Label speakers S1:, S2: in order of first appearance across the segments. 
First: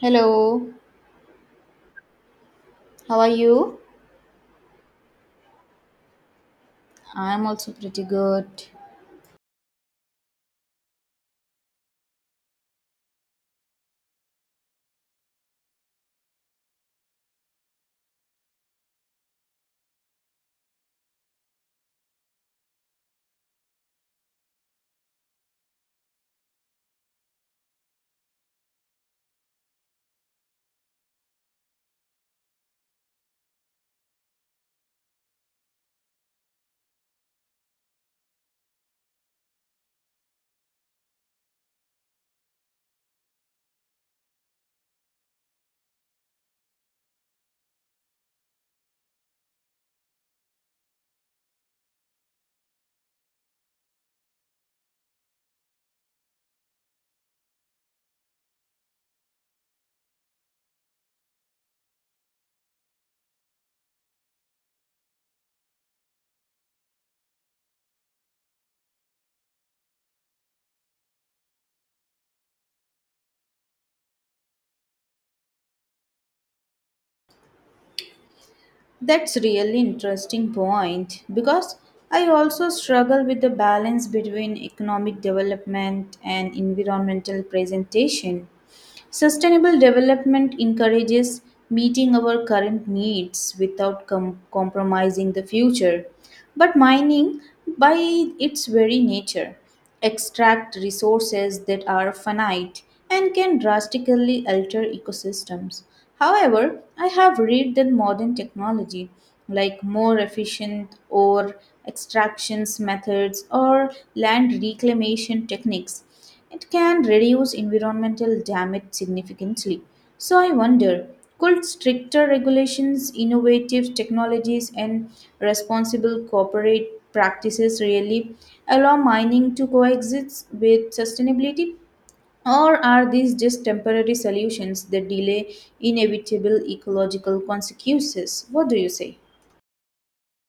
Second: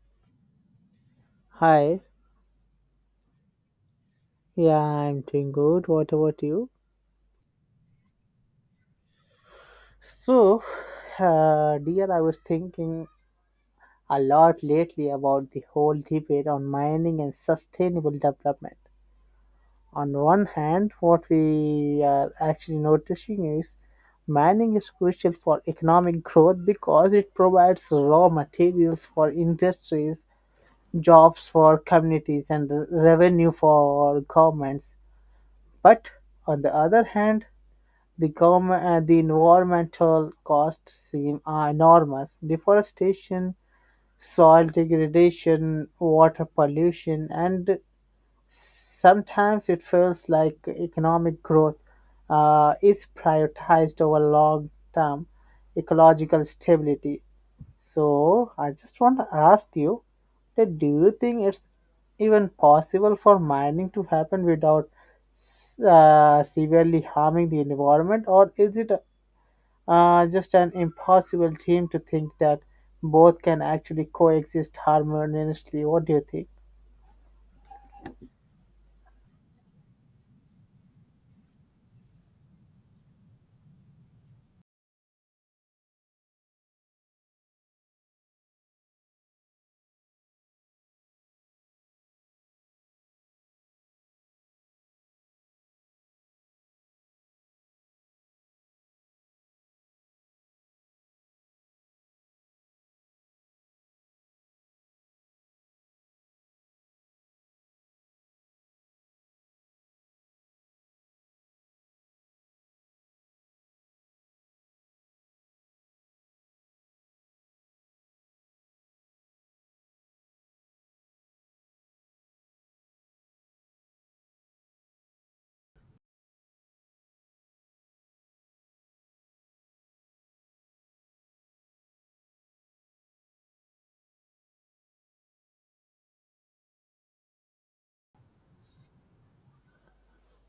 S1: Hello,
S2: Hi,
S1: how are you?
S2: yeah, I'm doing good. What about you?
S1: I'm also pretty good.
S2: So, dear, I was thinking a lot lately about the whole debate on mining and sustainable development. On one hand, what we are actually noticing is mining is crucial for economic growth because it provides raw materials for industries, jobs for communities, and revenue for governments. But on the other hand, the environmental costs seem enormous. Deforestation, soil degradation, water pollution, and sometimes it feels like economic growth is prioritized over long term ecological stability. So, I just want to ask you that do you think it's even possible for mining to happen without severely harming the environment, or is it just an impossible dream to think that both can actually coexist harmoniously. What do you think?
S1: That's really interesting point because I also struggle with the balance between economic development and environmental presentation. Sustainable development encourages meeting our current needs without compromising the future. But mining, by its very nature, extract resources that are finite and can drastically alter ecosystems. However, I have read that modern technology, like more efficient ore extractions methods or land reclamation techniques, it can reduce environmental damage significantly. So I wonder, could stricter regulations, innovative technologies, and responsible corporate practices really allow mining to coexist with sustainability? Or are these just temporary solutions that delay inevitable ecological consequences? What do you say?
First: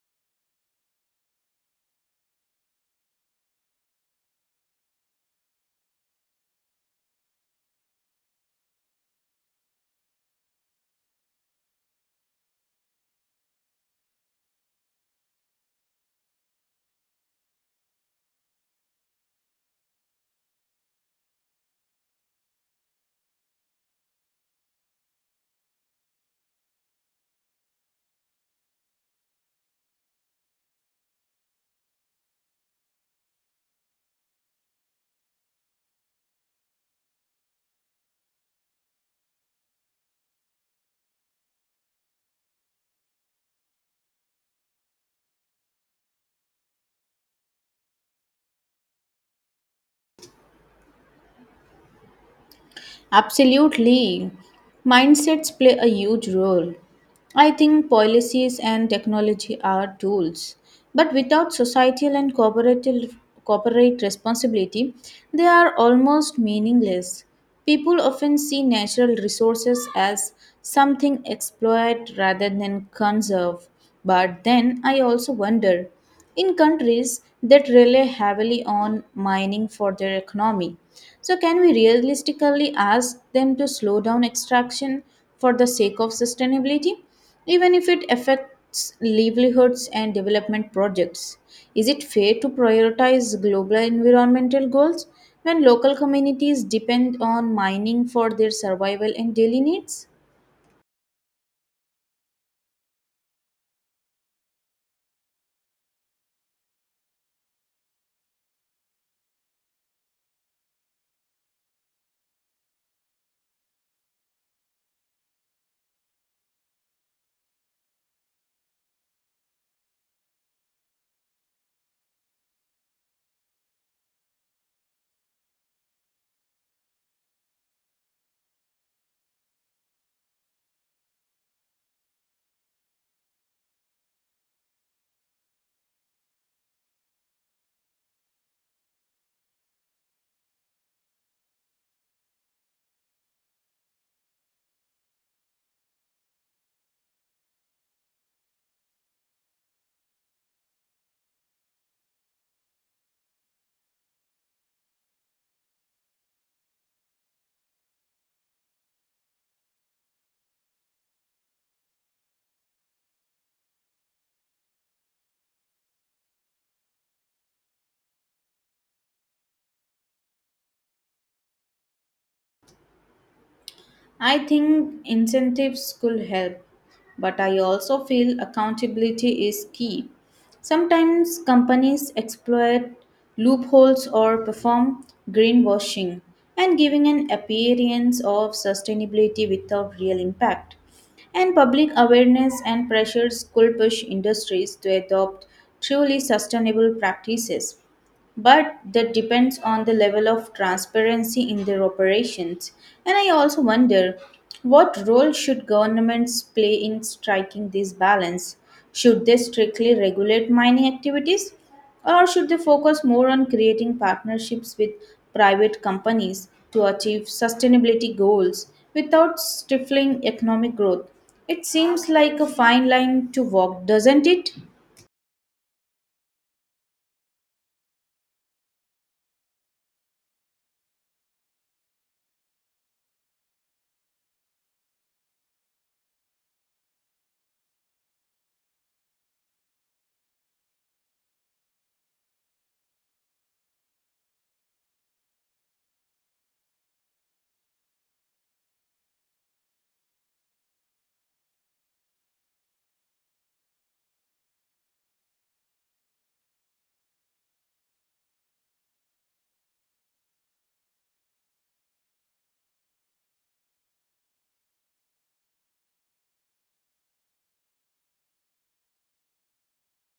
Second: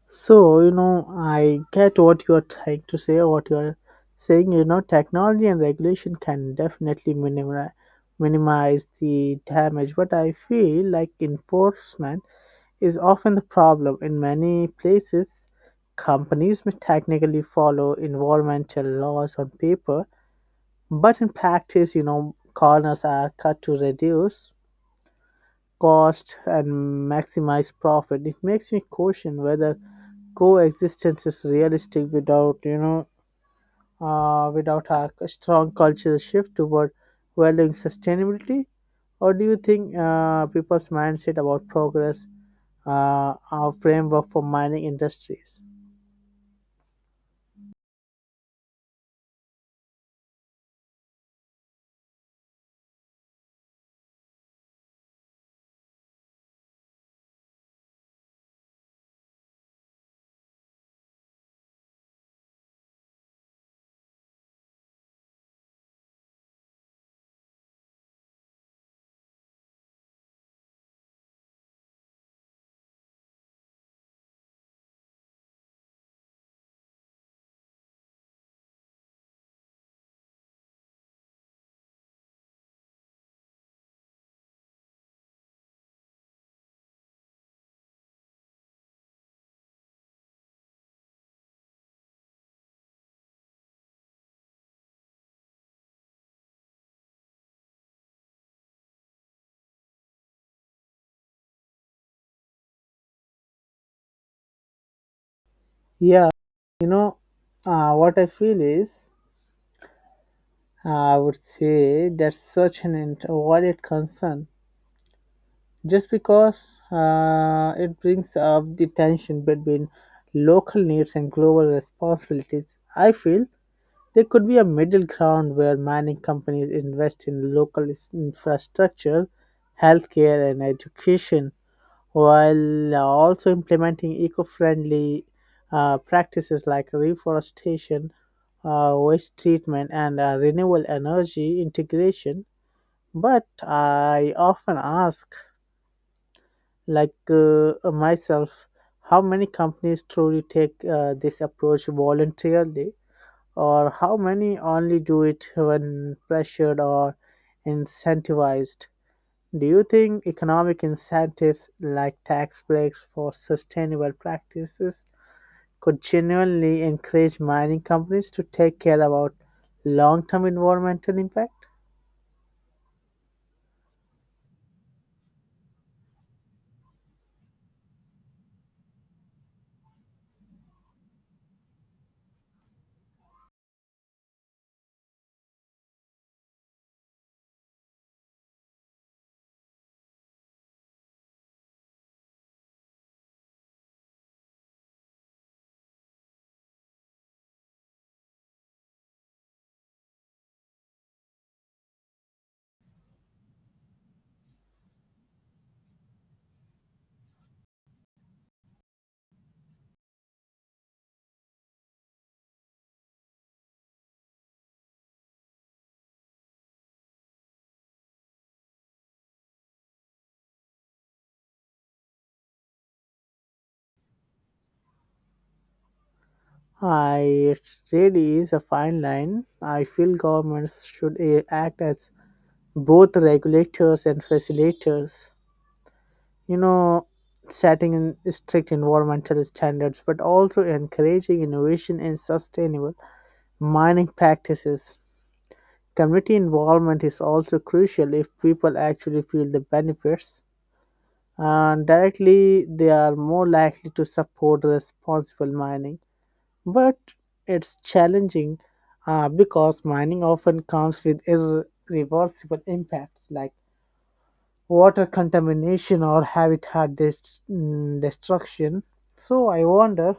S2: So, you know, I get what you're trying to say, what you're saying. You know, technology and regulation can definitely minimize the damage, but I feel like enforcement is often the problem. In many places, companies may technically follow environmental laws on paper, but in practice, you know, corners are cut to reduce cost and maximize profit. It makes me question whether coexistence is realistic without, without a strong cultural shift toward valuing sustainability. Or do you think people's mindset about progress our framework for mining industries?
S1: Absolutely. Mindsets play a huge role. I think policies and technology are tools, but without societal and corporate responsibility, they are almost meaningless. People often see natural resources as something exploit rather than conserve. But then I also wonder in countries that rely heavily on mining for their economy. So, can we realistically ask them to slow down extraction for the sake of sustainability, even if it affects livelihoods and development projects? Is it fair to prioritize global environmental goals when local communities depend on mining for their survival and daily needs?
S2: Yeah, you know, what I feel is I would say that's such an overrated concern just because it brings up the tension between local needs and global responsibilities. I feel there could be a middle ground where mining companies invest in local is- infrastructure, healthcare, and education while also implementing eco friendly practices like reforestation, waste treatment, and renewable energy integration, but I often ask, myself, how many companies truly take this approach voluntarily, or how many only do it when pressured or incentivized? Do you think economic incentives like tax breaks for sustainable practices could genuinely encourage mining companies to take care about long term environmental impact?
S1: I think incentives could help, but I also feel accountability is key. Sometimes companies exploit loopholes or perform greenwashing and giving an appearance of sustainability without real impact. And public awareness and pressures could push industries to adopt truly sustainable practices, but that depends on the level of transparency in their operations. And I also wonder, what role should governments play in striking this balance? Should they strictly regulate mining activities or should they focus more on creating partnerships with private companies to achieve sustainability goals without stifling economic growth? It seems like a fine line to walk, doesn't it?
S2: I, it really is a fine line. I feel governments should act as both regulators and facilitators. You know, setting in strict environmental standards, but also encouraging innovation and sustainable mining practices. Community involvement is also crucial if people actually feel the benefits. And directly, they are more likely to support responsible mining, but it's challenging because mining often comes with irreversible impacts like water contamination or habitat destruction. So I wonder,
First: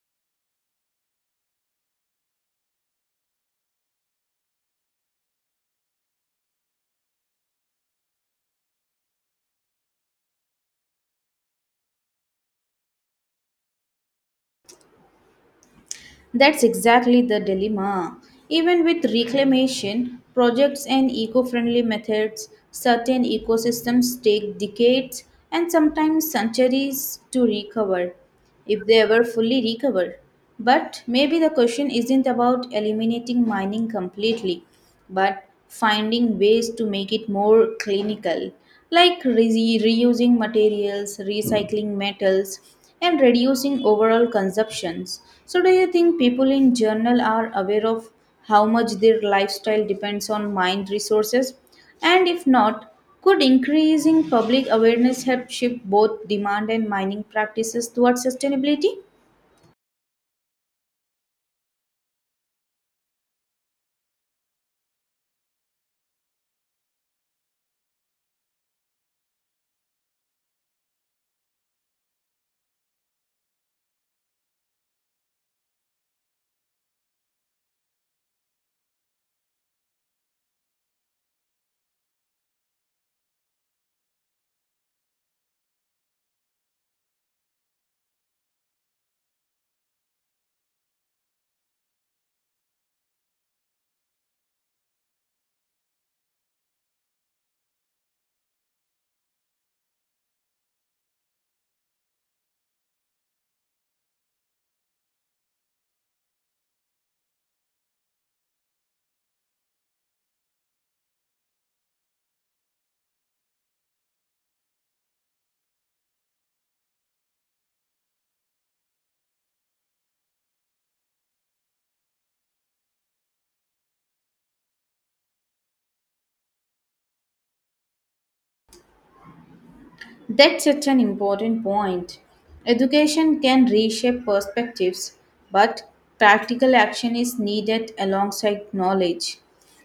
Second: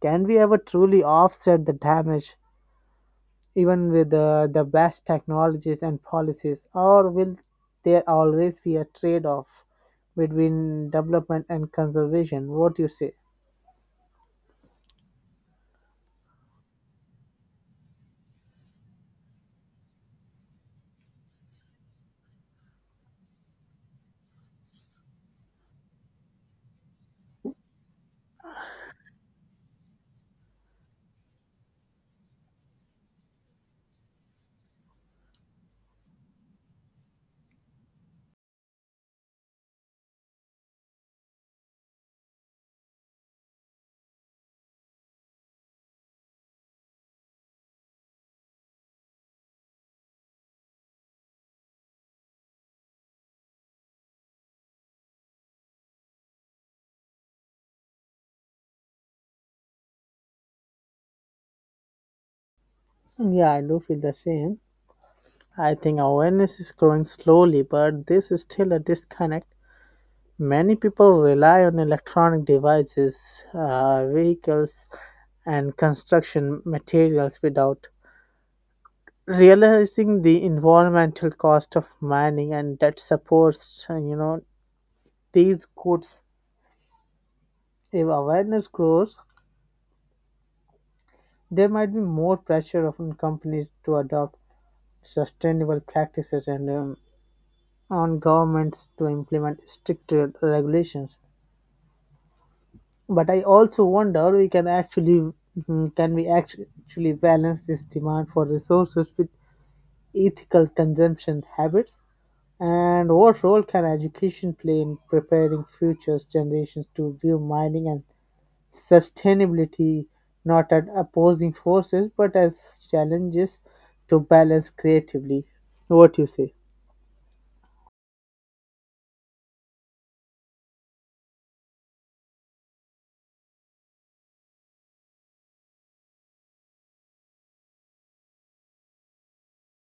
S2: can we ever truly offset the damage, even with the best technologies and policies, or will there always be a trade-off between development and conservation? What do you say?
S1: That's exactly the dilemma. Even with reclamation projects and eco friendly methods, certain ecosystems take decades and sometimes centuries to recover, if they ever fully recover. But maybe the question isn't about eliminating mining completely but finding ways to make it more clinical, like reusing materials, recycling metals, and reducing overall consumptions. So, do you think people in general are aware of how much their lifestyle depends on mind resources? And if not, could increasing public awareness help shift both demand and mining practices towards sustainability?
S2: Yeah, I do feel the same. I think awareness is growing slowly, but this is still a disconnect. Many people rely on electronic devices, vehicles, and construction materials without realizing the environmental cost of mining and that supports, these goods. If awareness grows, there might be more pressure on companies to adopt sustainable practices and, on governments to implement stricter regulations. But I also wonder we can actually, can we actually balance this demand for resources with ethical consumption habits? And what role can education play in preparing future generations to view mining and sustainability not as opposing forces but as challenges to balance creatively? What you say?
S1: That's such an important point. Education can reshape perspectives, but practical action is needed alongside knowledge.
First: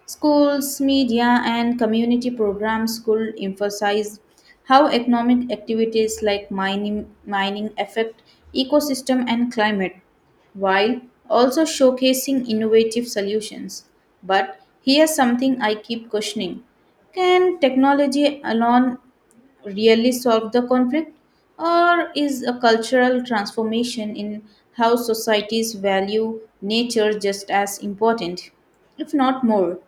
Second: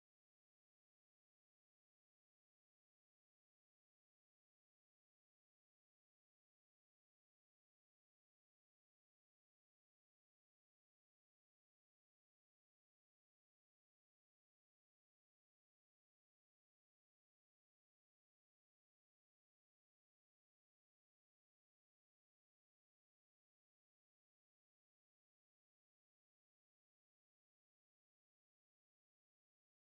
S1: Schools, media, and community programs could emphasize how economic activities like mining affect ecosystem and climate, while also showcasing innovative solutions. But here's something I keep questioning. Can technology alone really solve the conflict? Or is a cultural transformation in how societies value nature just as important, if not more?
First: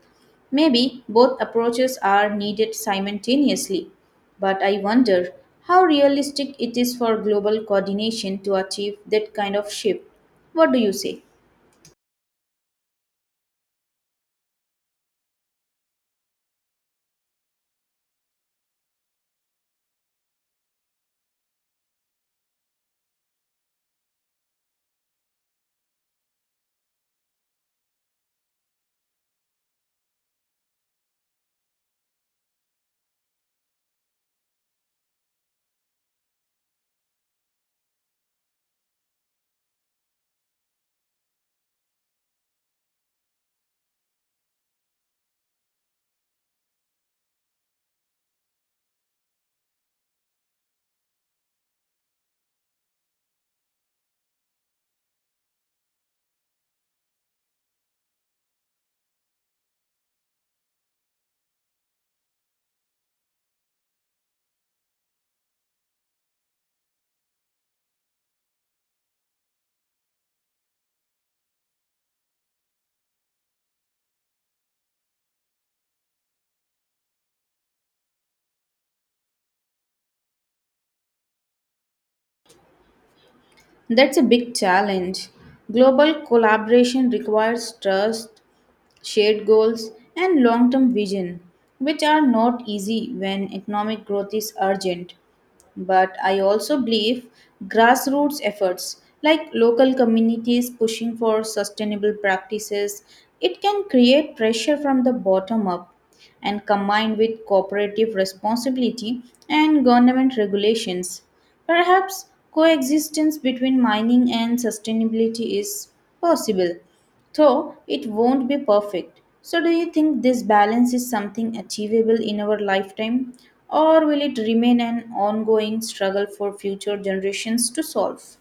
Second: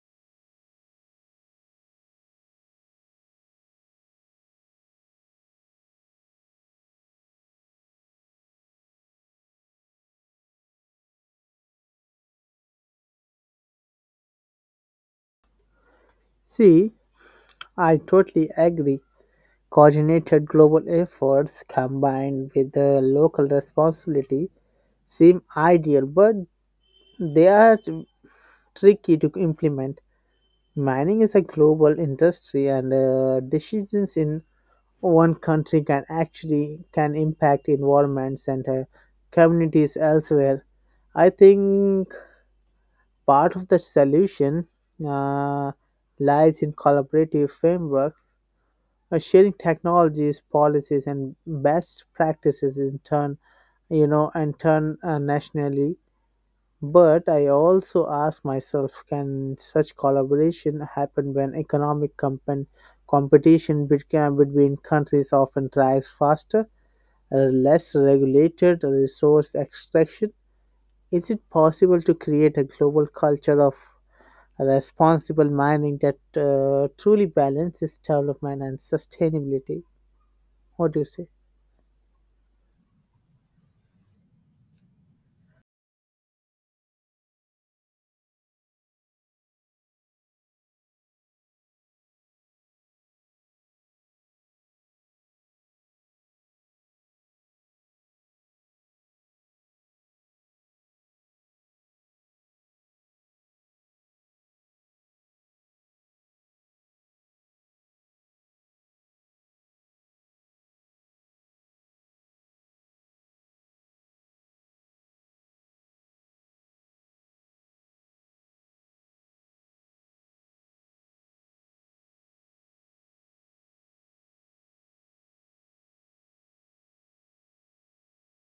S1: Maybe both approaches are needed simultaneously, but I wonder how realistic it is for global coordination to achieve that kind of shift. What do you say?
S2: See, I totally agree. Coordinated global efforts combined with the local responsibility seem ideal, but they are tricky to implement. Mining is a global industry, and decisions in one country can actually can impact environments and, communities elsewhere. I think part of the solution uh, lies in collaborative frameworks, sharing technologies, policies, and best practices in turn, you know, and turn nationally. But I also ask myself can such collaboration happen when competition between countries often drives faster, less regulated resource extraction? Is it possible to create a global culture of responsible mining that truly balances development and sustainability? What do you say?
S1: That's a big challenge. Global collaboration requires trust, shared goals, and long term vision, which are not easy when economic growth is urgent. But I also believe grassroots efforts like local communities pushing for sustainable practices it can create pressure from the bottom up and combined with cooperative responsibility and government regulations. Perhaps coexistence between mining and sustainability is possible, though it won't be perfect. So, do you think this balance is something achievable in our lifetime, or will it remain an ongoing struggle for future generations to solve?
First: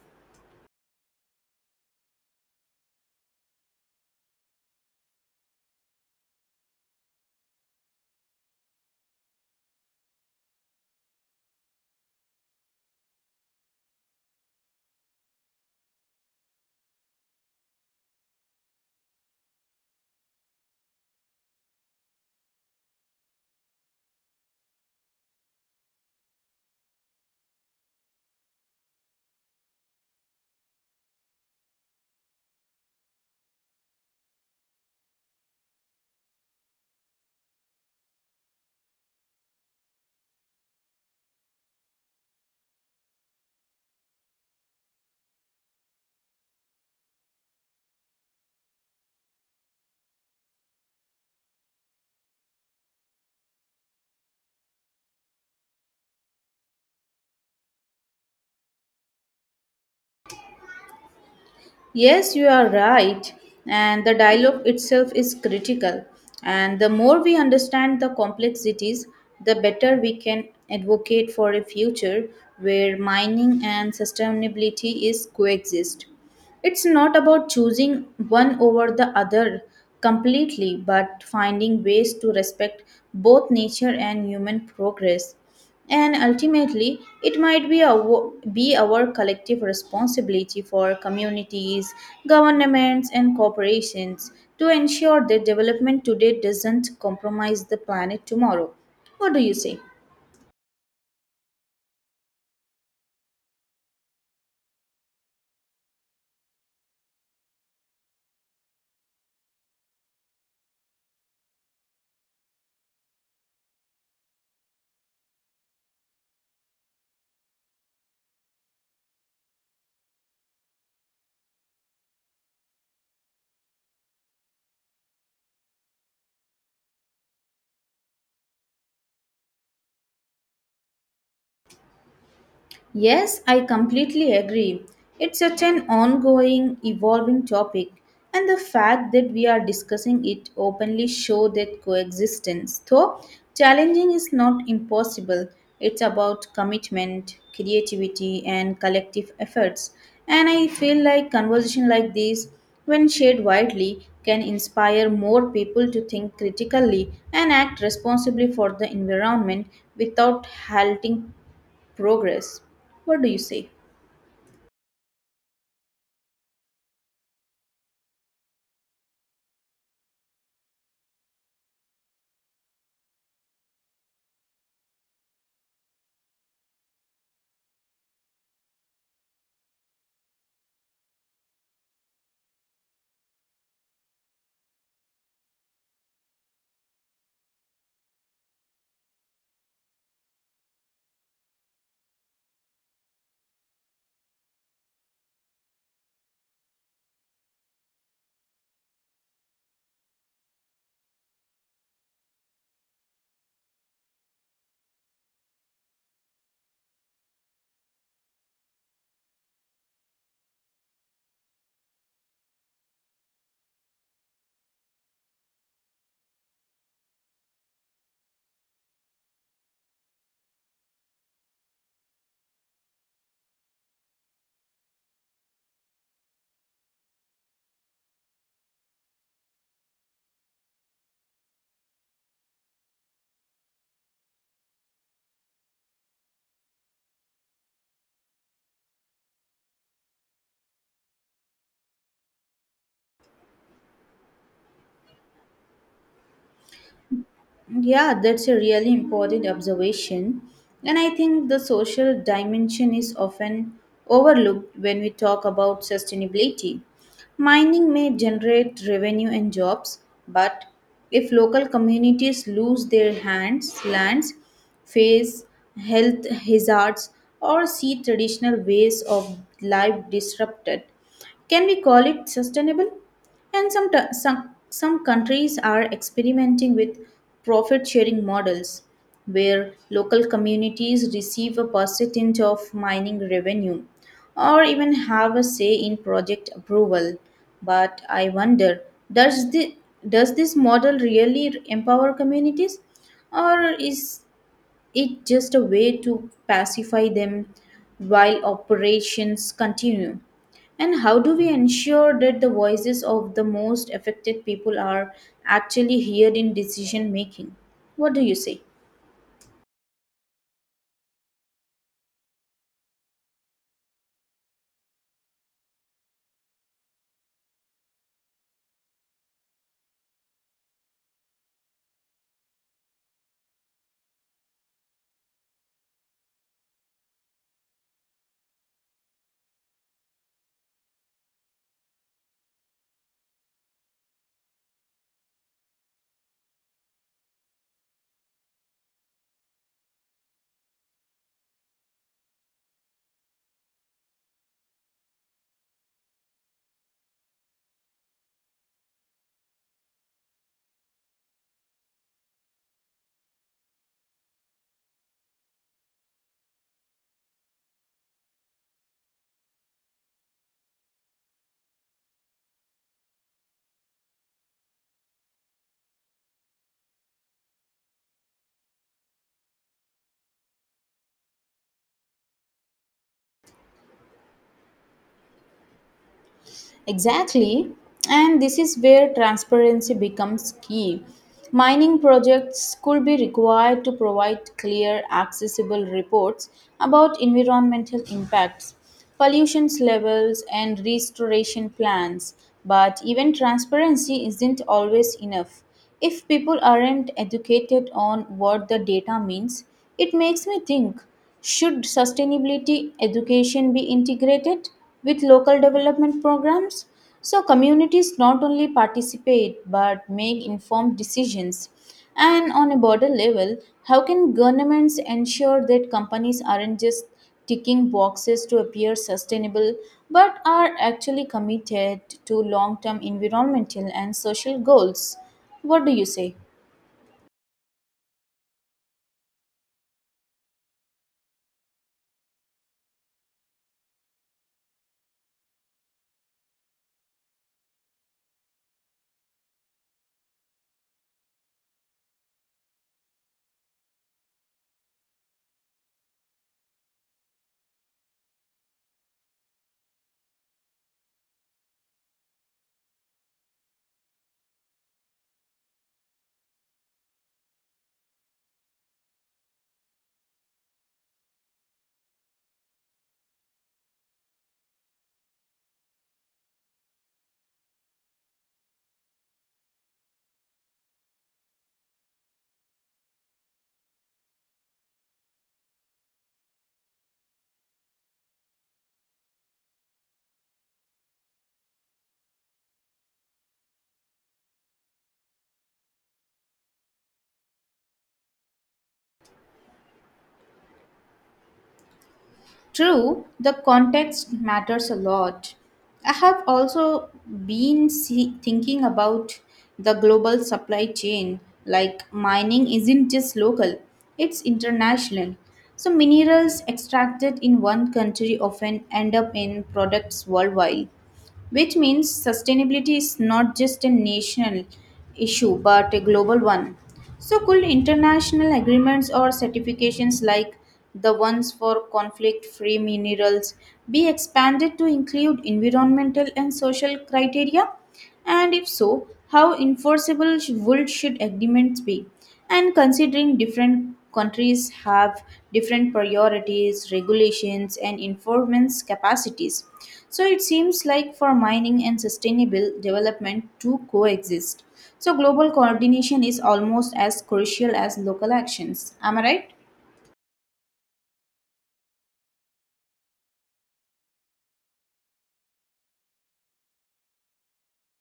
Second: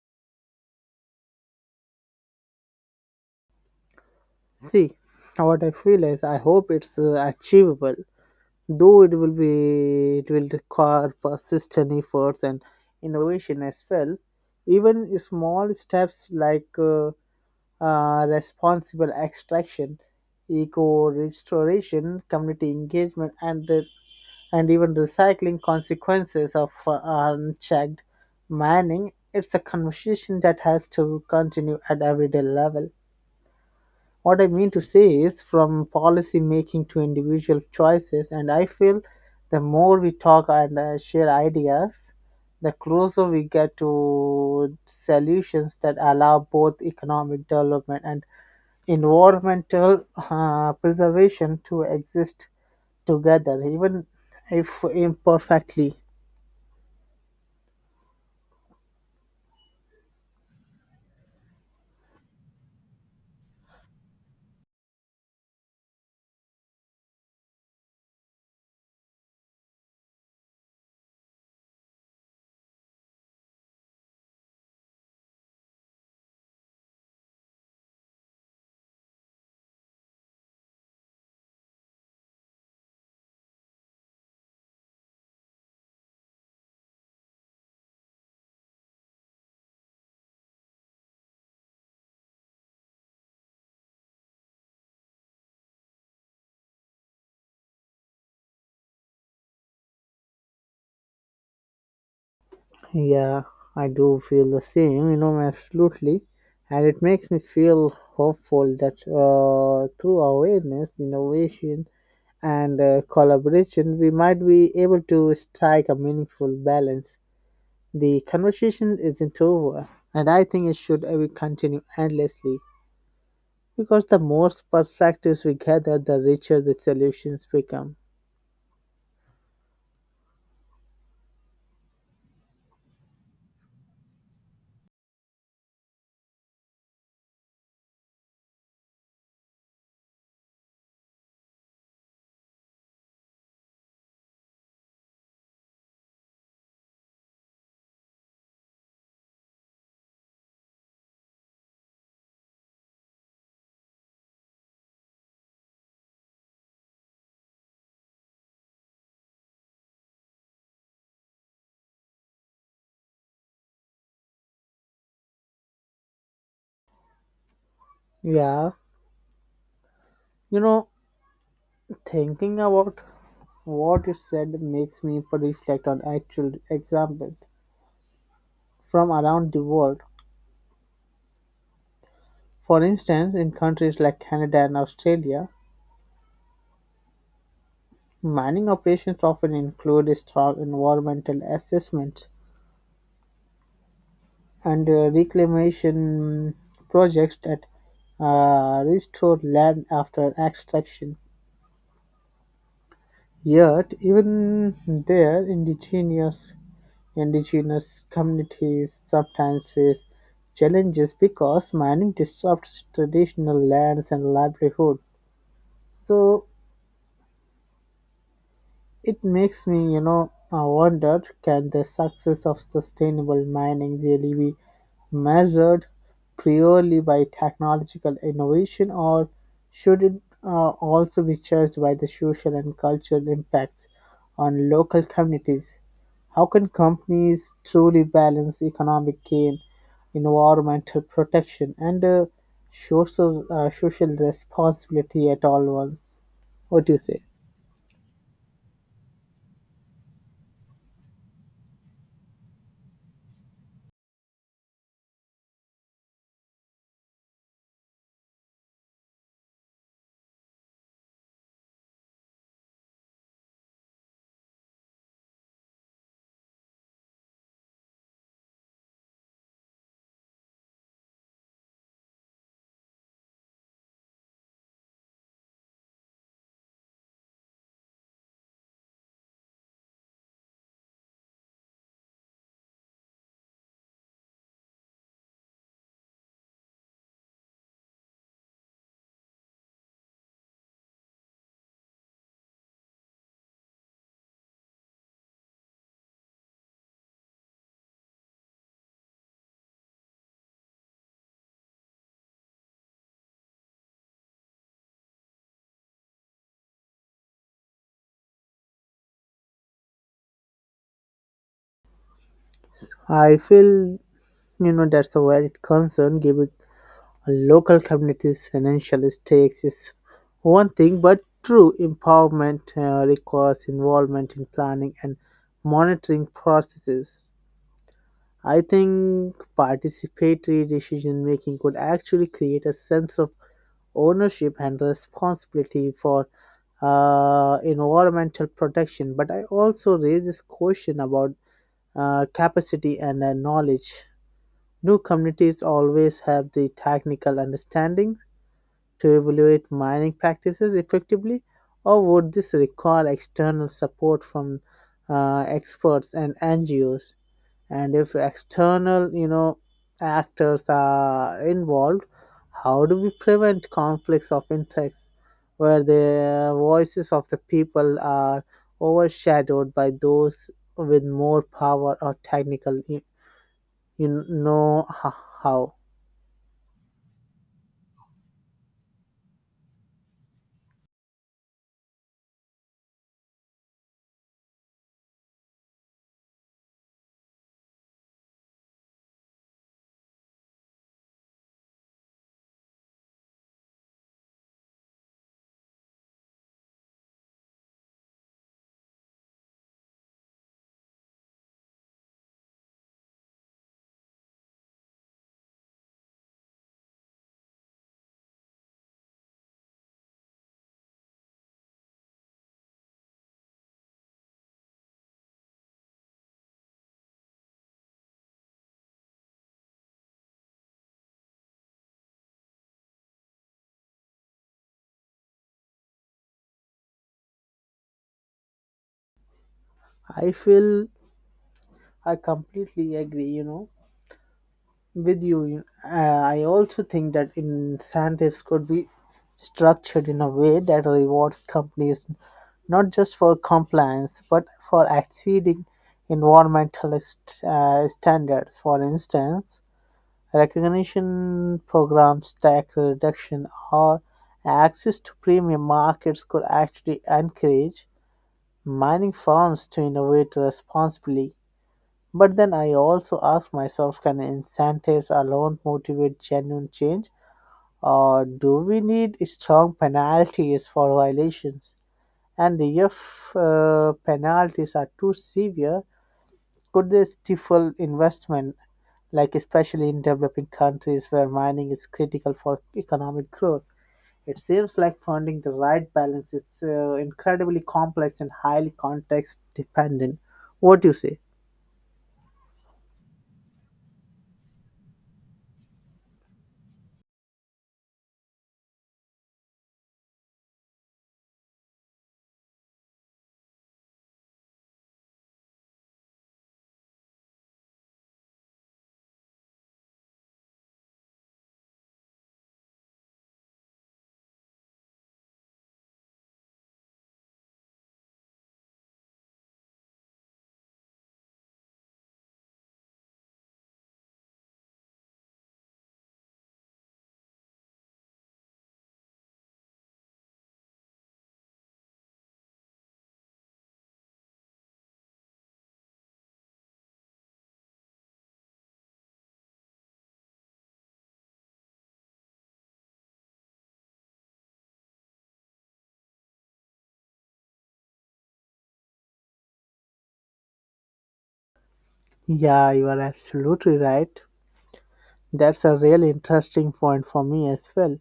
S2: See, what I feel is I hope it's achievable, though it will require persistent efforts and innovation as well. Even small steps like, responsible extraction, eco restoration, community engagement, and even recycling consequences of unchecked mining, it's a conversation that has to continue at everyday level. What I mean to say is from policy making to individual choices, and I feel the more we talk and, share ideas, the closer we get to solutions that allow both economic development and environmental preservation to exist together, even if imperfectly.
S1: Yes, you are right. And the dialogue itself is critical. And the more we understand the complexities, the better we can advocate for a future where mining and sustainability is coexist. It's not about choosing one over the other completely, but finding ways to respect both nature and human progress. And ultimately, it might be, be our collective responsibility for communities, governments, and corporations to ensure that development today doesn't compromise the planet tomorrow. What do you say?
S2: Yeah, I do feel the same, you know, absolutely. And it makes me feel hopeful that through awareness, innovation, and collaboration, we might be able to strike a meaningful balance. The conversation isn't over, and I think it should continue endlessly because the more perspectives we gather, the richer the solutions become.
S1: Yes, I completely agree. It's such an ongoing, evolving topic, and the fact that we are discussing it openly show that coexistence, though challenging, is not impossible. It's about commitment, creativity, and collective efforts. And I feel like conversation like this, when shared widely, can inspire more people to think critically and act responsibly for the environment without halting progress. What do you say?
S2: Yeah, you know, thinking about what you said makes me reflect on actual examples from around the world. For instance, in countries like Canada and Australia, mining operations often include strong environmental assessments and reclamation projects that restore land after extraction. Yet, even there, indigenous communities sometimes face challenges because mining disrupts traditional lands and livelihood. So, it makes me, wonder, can the success of sustainable mining really be measured purely by technological innovation, or should it also be judged by the social and cultural impacts on local communities? How can companies truly balance economic gain, environmental protection, and, social, social responsibility at all once? What do you say?
S1: Yeah, that's a really important observation. And I think the social dimension is often overlooked when we talk about sustainability. Mining may generate revenue and jobs, but if local communities lose their lands, face health hazards, or see traditional ways of life disrupted, can we call it sustainable? And some countries are experimenting with profit sharing models where local communities receive a percentage of mining revenue or even have a say in project approval. But I wonder, does, the, does this model really empower communities or is it's just a way to pacify them while operations continue? And how do we ensure that the voices of the most affected people are actually heard in decision making? What do you say?
S2: I feel, you know, that's where it concerned giving local community's financial stakes is one thing, but true empowerment requires involvement in planning and monitoring processes. I think participatory decision making could actually create a sense of ownership and responsibility for environmental protection. But I also raise this question about capacity and knowledge. No communities always have the technical understanding to evaluate mining practices effectively, or would this require external support from experts and NGOs? And if external, you know, actors are involved, how do we prevent conflicts of interest where the voices of the people are overshadowed by those with more power or technical, you know, ho- how?
S1: Exactly, and this is where transparency becomes key. Mining projects could be required to provide clear, accessible reports about environmental impacts, pollution levels, and restoration plans. But even transparency isn't always enough. If people aren't educated on what the data means, it makes me think, should sustainability education be integrated with local development programs so communities not only participate but make informed decisions? And on a broader level, how can governments ensure that companies aren't just ticking boxes to appear sustainable but are actually committed to long term environmental and social goals? What do you say?
S2: I feel I completely agree, you know, with you. I also think that incentives could be structured in a way that rewards companies not just for compliance but for exceeding environmental standards. For instance, recognition programs, tax reduction, or access to premium markets could actually encourage mining firms to innovate responsibly. But then I also ask myself can incentives alone motivate genuine change, or do we need strong penalties for violations? And if penalties are too severe, could they stifle investment, like especially in developing countries where mining is critical for economic growth? It seems like finding the right balance is incredibly complex and highly context dependent. What do you say?
S1: True, the context matters a lot. I have also thinking about the global supply chain. Like mining isn't just local, it's international. So, minerals extracted in one country often end up in products worldwide, which means sustainability is not just a national issue but a global one. So, could international agreements or certifications like the ones for conflict free minerals be expanded to include environmental and social criteria? And if so, how enforceable sh- would should agreements be? And considering different countries have different priorities, regulations, and enforcement capacities. So it seems like for mining and sustainable development to coexist. So global coordination is almost as crucial as local actions. Am I right?
S2: Yeah, you are absolutely right. That's a really interesting point for me as well.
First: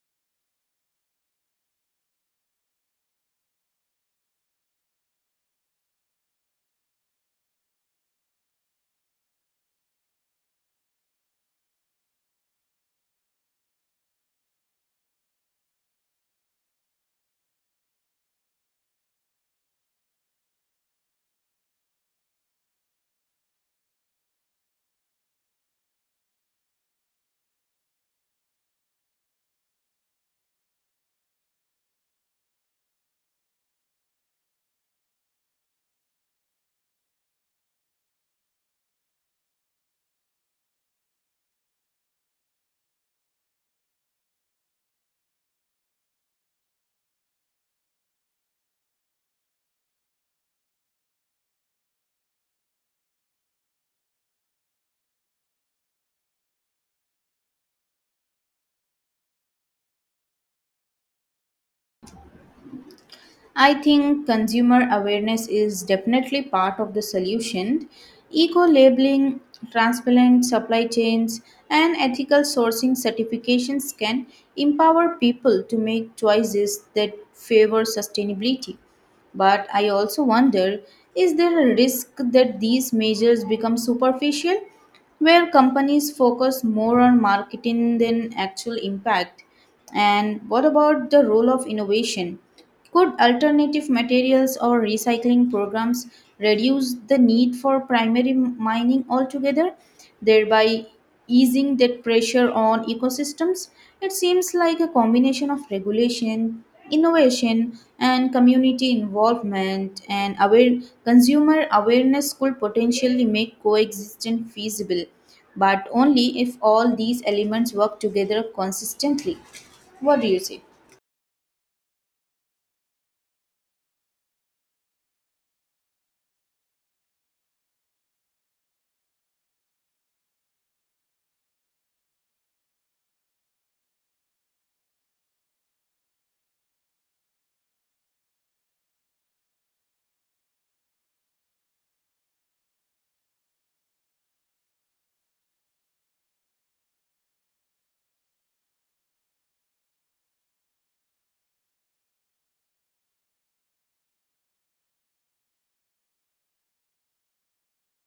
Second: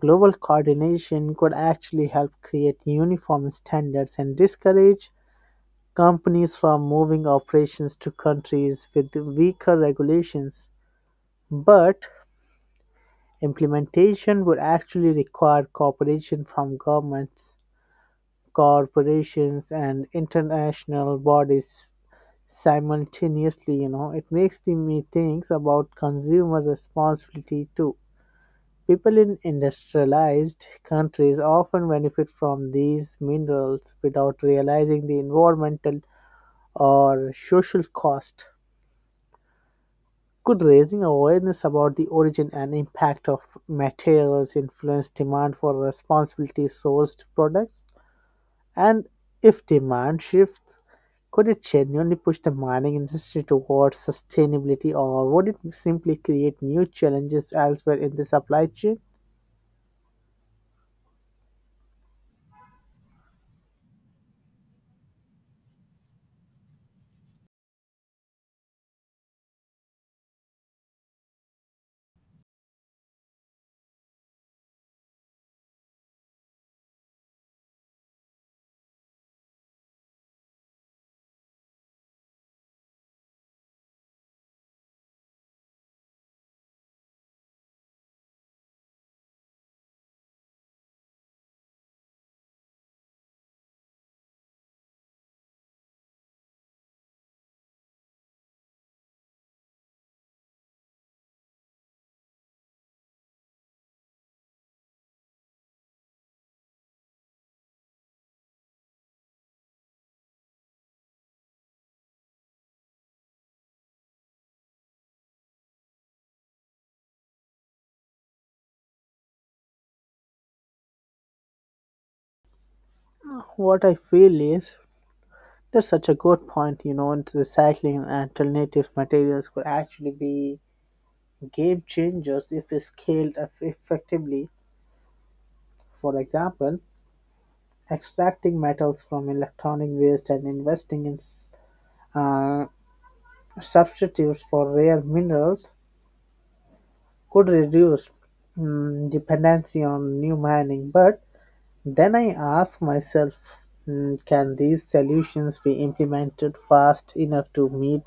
S2: Global coordination could actually help create uniform standards and discourage companies from moving operations to countries with weaker regulations. But implementation would actually require cooperation from governments, corporations, and international bodies simultaneously. You know, it makes me think about consumer responsibility too. People in industrialized countries often benefit from these minerals without realizing the environmental or social cost. Could raising awareness about the origin and impact of materials influence demand for responsibly sourced products? And if demand shifts, could it genuinely push the mining industry towards sustainability, or would it simply create new challenges elsewhere in the supply chain?
S1: I think consumer awareness is definitely part of the solution. Eco labeling, transparent supply chains, and ethical sourcing certifications can empower people to make choices that favor sustainability. But I also wonder, is there a risk that these measures become superficial where companies focus more on marketing than actual impact? And what about the role of innovation? Could alternative materials or recycling programs reduce the need for primary mining altogether, thereby easing that pressure on ecosystems? It seems like a combination of regulation, innovation, and community involvement and consumer awareness could potentially make coexistence feasible, but only if all these elements work together consistently. What do you say?
S2: What I feel is that's such a good point, you know, and recycling and alternative materials could actually be game changers if scaled effectively. For example, extracting metals from electronic waste and investing in uh, substitutes for rare minerals could reduce, dependency on new mining. But then I ask myself, can these solutions be implemented fast enough to meet,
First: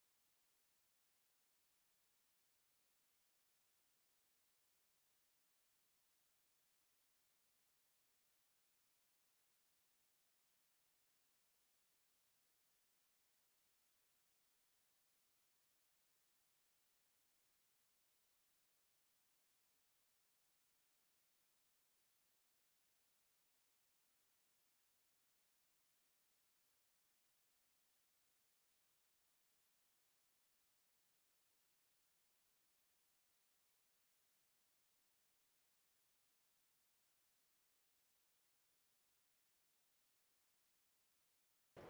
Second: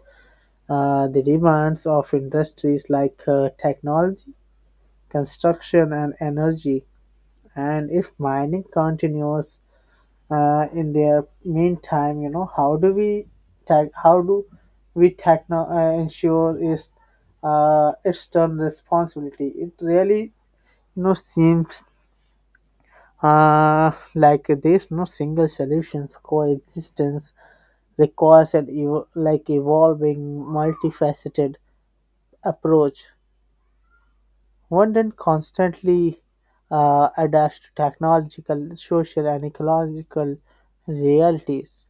S2: The demands of industries like technology, construction, and energy. And if mining continues in the meantime, you know, how do we tech how do we techno ensure is its done responsibility? It really, you know, seems like there's no single solutions. Coexistence requires like evolving, multifaceted approach. One then constantly adapts to technological, social, and ecological realities.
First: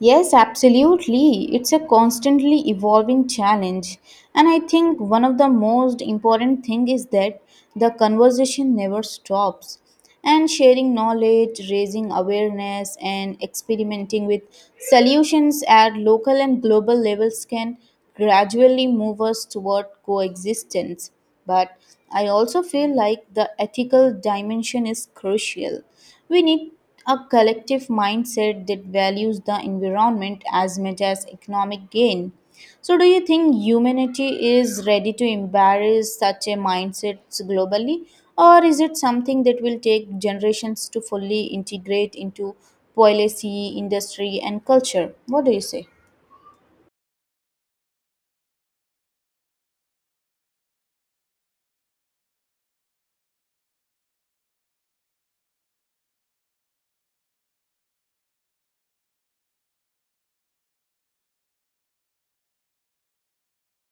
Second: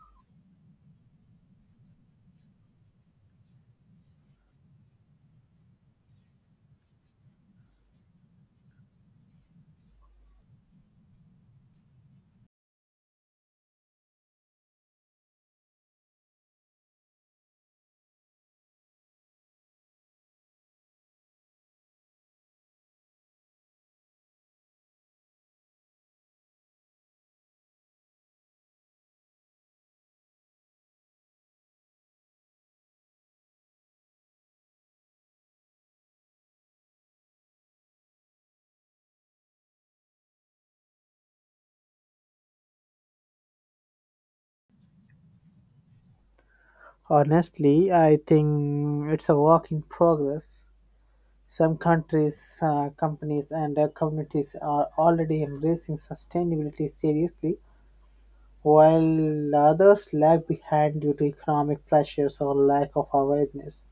S1: Yes, absolutely. It's a constantly evolving challenge. And I think one of the most important thing is that the conversation never stops. And sharing knowledge, raising awareness and experimenting with solutions at local and global levels can gradually move us toward coexistence. But I also feel like the ethical dimension is crucial. We need a collective mindset that values the environment as much as economic gain. So, do you think humanity is ready to embrace such a mindset globally, or is it something that will take generations to fully integrate into policy, industry, and culture? What do you say?
S2: Honestly, I think it's a work in progress. Some countries, companies, and communities are already embracing sustainability seriously, while others lag behind due to economic pressures or lack of awareness.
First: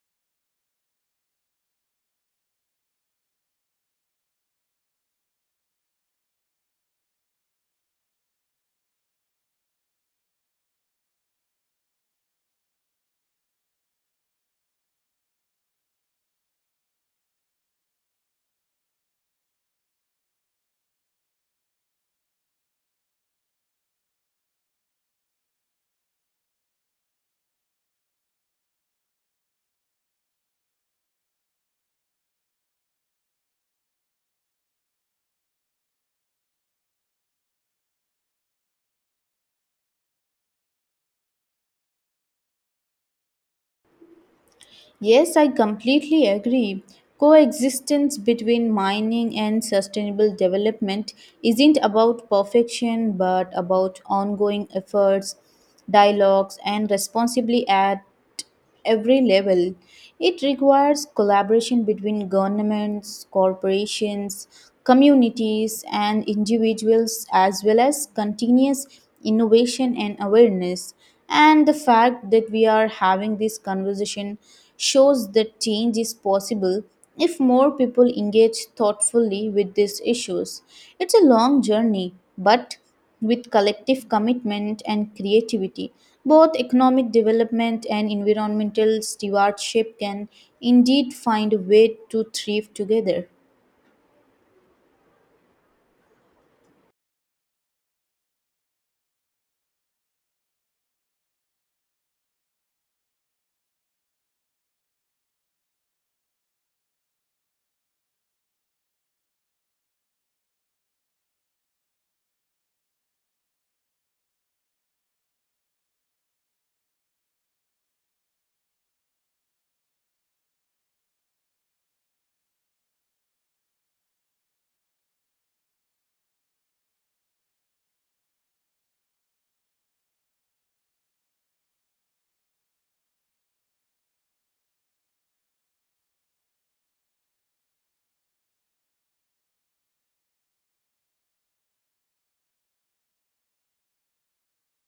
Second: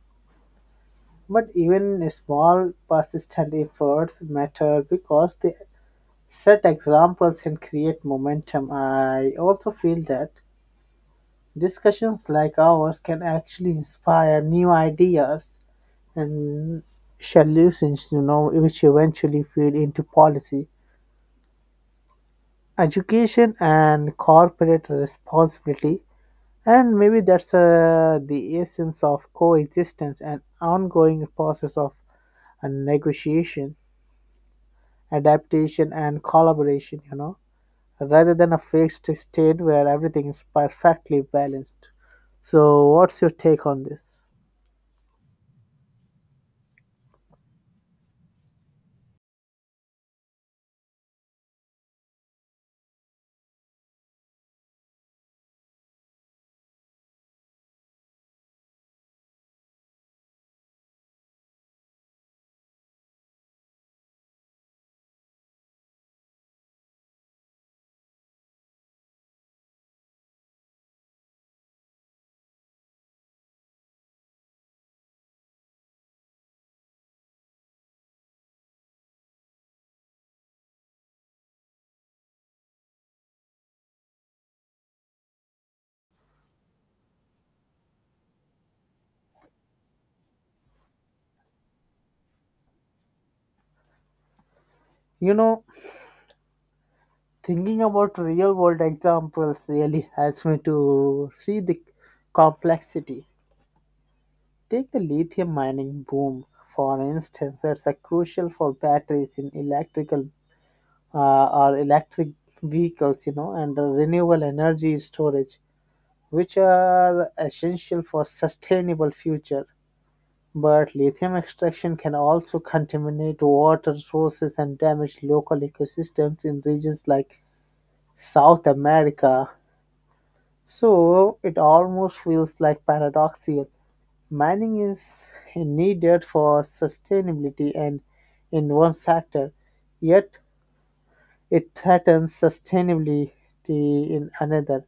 S2: But even small, persistent efforts matter because they set examples and create momentum. I also feel that discussions like ours can actually inspire new ideas and solutions, you know, which eventually feed into policy, education, and corporate responsibility. And maybe that's the essence of coexistence, an ongoing process of negotiation, adaptation, and collaboration, you know, rather than a fixed state where everything is perfectly balanced. So, what's your take on this?
S1: Yes, I completely agree. Coexistence between mining and sustainable development isn't about perfection but about ongoing efforts, dialogues, and responsibly at every level. It requires collaboration between governments, corporations, communities, and individuals, as well as continuous innovation and awareness. And the fact that we are having this conversation shows that change is possible if more people engage thoughtfully with these issues. It's a long journey, but with collective commitment and creativity, both economic development and environmental stewardship can indeed find a way to thrive together.
S2: You know, thinking about real world examples really helps me to see the complexity. Take the lithium mining boom, for instance, that's a crucial for batteries in electric vehicles, you know, and the renewable energy storage, which are essential for sustainable future. But lithium extraction can also contaminate water sources and damage local ecosystems in regions like South America. So it almost feels like paradoxical. Mining is needed for sustainability and in one sector, yet it threatens sustainability in another.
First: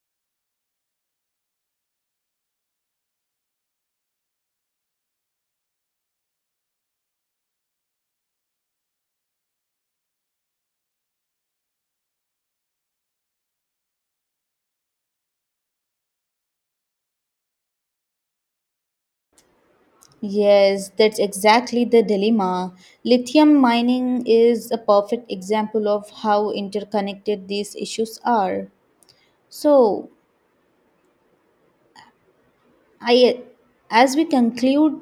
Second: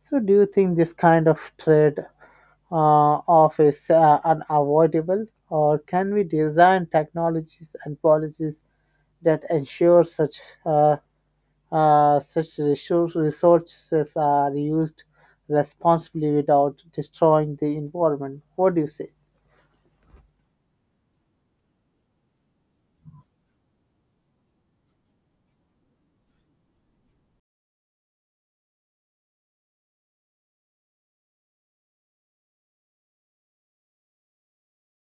S2: So do you think this kind of trade of is unavoidable, or can we design technologies and policies that ensure such, resources are used responsibly without destroying the environment? What do you say?
S1: Yes, that's exactly the dilemma. Lithium mining is a perfect example of how interconnected these issues are. So, I, as we conclude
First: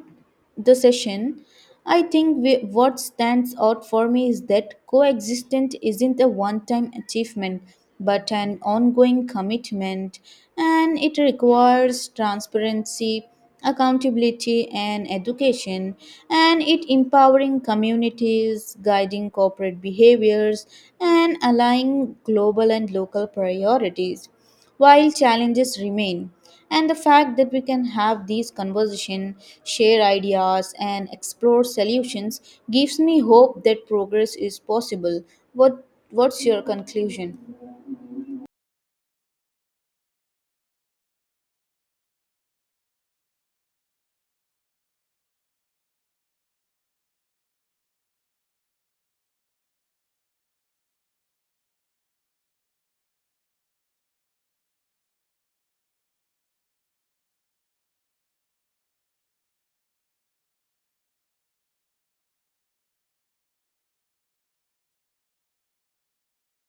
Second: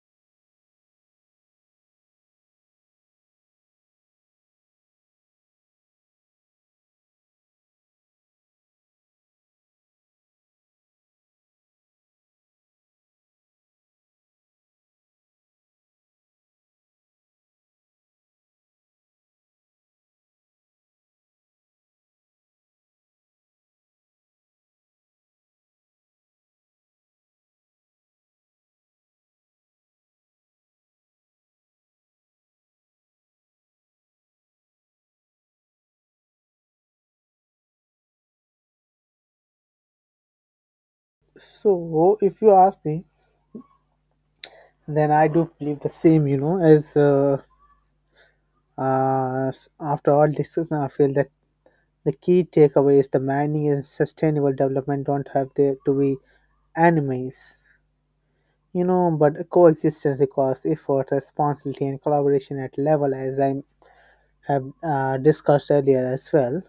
S1: the session, what stands out for me is that coexistence isn't a one time achievement but an ongoing commitment, and it requires transparency, accountability, and education, and it empowering communities, guiding corporate behaviors, and aligning global and local priorities while challenges remain, and the fact that we can have these conversation, share ideas and explore solutions gives me hope that progress is possible. what what's your conclusion?
S2: So, if you ask me, then I do believe the same. You know, as, after all discussion, I feel that the key takeaway is the mining and sustainable development don't have there to be enemies. You know, but coexistence requires effort, responsibility, and collaboration at level, as I have discussed earlier as well.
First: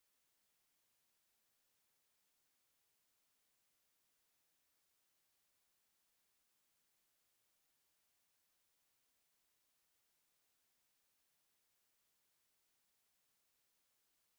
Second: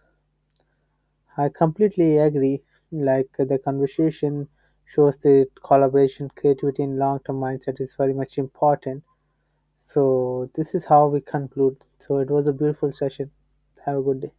S2: I completely agree. Like the conversation shows that collaboration, creativity, and long term mindset is very much important. So, this is how we conclude. So, it was a beautiful session. Have a good day.